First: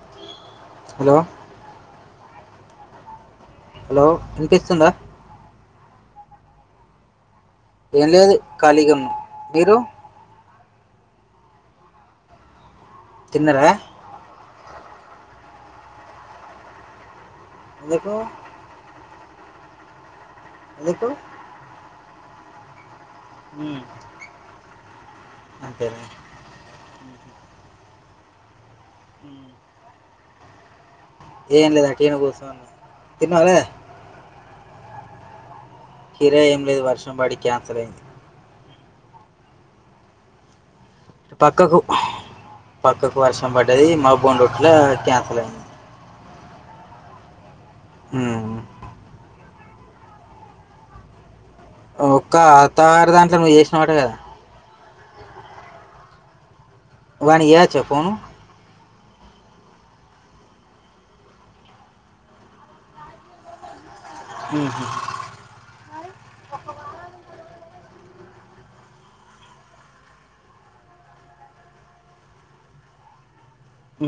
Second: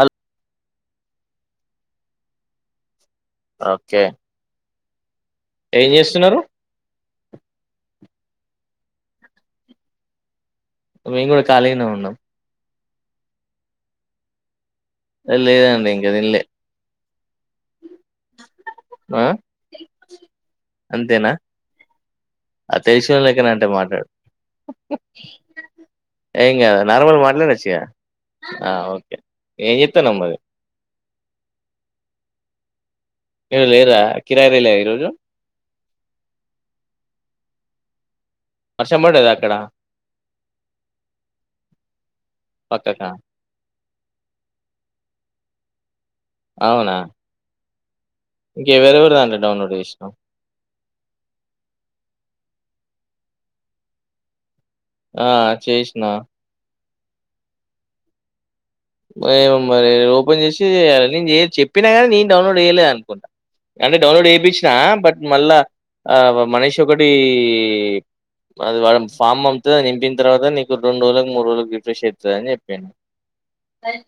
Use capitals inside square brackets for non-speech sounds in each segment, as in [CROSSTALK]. హల్ hello okay hello వినిపిస్తుందా ఏం చేస్తున్నారు ఏం లేదు కలిగున్నం మీరు మేము కూడా ఖాళీగానే ఉన్నాం తిన్నర అ లేదండి ఇంకా తినలే ఎందుకు ఆ ఎందుకు అ తెలిసినొల్లలెక్కనే అంటే మ్మ్. మాట్లాడు అంతేనా ఏం కాదు నార్మల్ మాట్లాడొచ్చు ఇగ ఆ ఓకే ఏ త్త నమ్మదీ ఏం లేదు అట్టిగానే కూసున్న ఇంకా లేదయే కిరాయిలేల్లాయి రోజు కిరాయం లేదు వర్షం పాడి కన్సల్ అయింది వర్షం పడ్డాద అక్కడ పక్కకు పక్కకా పక్కకు వర్షం పడ్డది మా బండుట్లా క్యాన్సల్ అయింది అవునా మ్మ్. ఇంకా ఎవరెవరదంట్ల డౌన్లడ్ చేస్నావ్ ఒక్క అతరు దాంట్లో నువ్వు చేసినవాట కదా ఆ చేసిన వన్ ఇయర్ చె చెప్పును మరి ఓపెన్ చేసి నేను చెప్పినా కానీ నేను డౌన్లోడ్ చేయలేదు అనుకుంటాను అంటే డౌన్లోడ్ చేపిచిన బట్ మళ్ళా మనీష్ ఒకటి అది వా ఫామ్ అమ్ముతుందిని నింపిన తర్వాత నీకు రెండు రోజులలకు మూడు రోజుల రిఫ్రెష్ అస్తుంది అని చెప్పాను అ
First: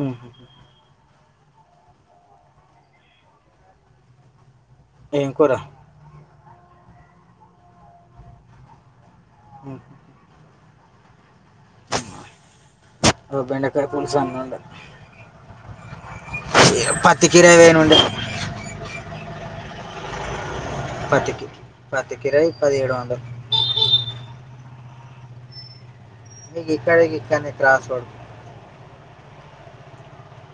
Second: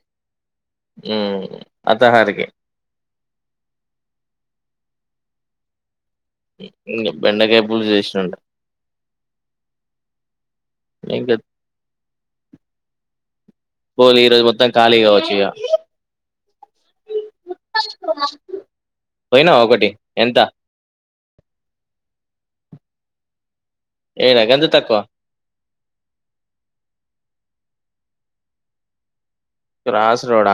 [UNINTELLIGIBLE] ఏం కూడారా బెండకాయపులు చేేషట్ంట ఓ ఇకా ఓ బెండకాయ పులుసు పోలు ఈరోజు అన్నుండే మొత్తం ఖాళీ కావచ్చు ఇక పత్తి కీర వేయనుండే పోయినా ఒకటి ఎంత పతికి పతికిరయి పదిడు వంట ఏనా గంధ తక్కువ మీ ఇక్కడకి ఇక్కనే క్రాస్ పడుదు క్రాస్ రోడ్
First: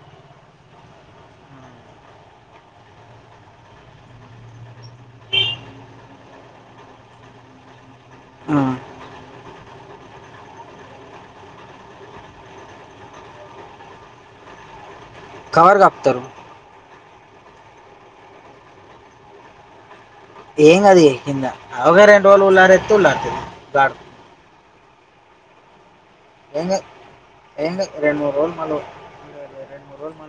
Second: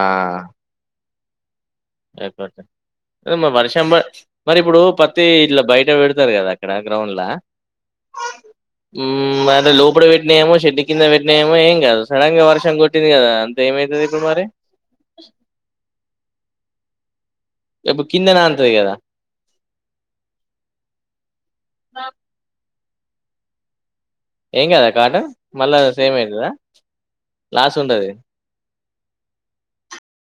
లేపో మా వర్షంబ మరి ఇప్పుడు పత్తి ఇట్లా బయట పెడతారు కదా అక్కడ గ్రౌండ్లా మ అంటే లోపలి పెట్టినాేమో చెషడ్టి కింద పెట్నాేమో ఏం కాదు సడన్ గా వర్షం కొట్టింది కదా అంతేమవుతుంది ఇప్పుడు మరి కవర్ కపుతారు ఇప్పు కంద నాంత కద ఏంగ్ అది కింద అవగ రెం వోల్ ఉల్లారే తులంటి గడ ఏం కదా కాట మళ్ళా సేమ్ అయితదా ఎం లాస్ ఎ ఉండది రెండు మూడు రోజులు మలు రెండు మూ రోజలు మలు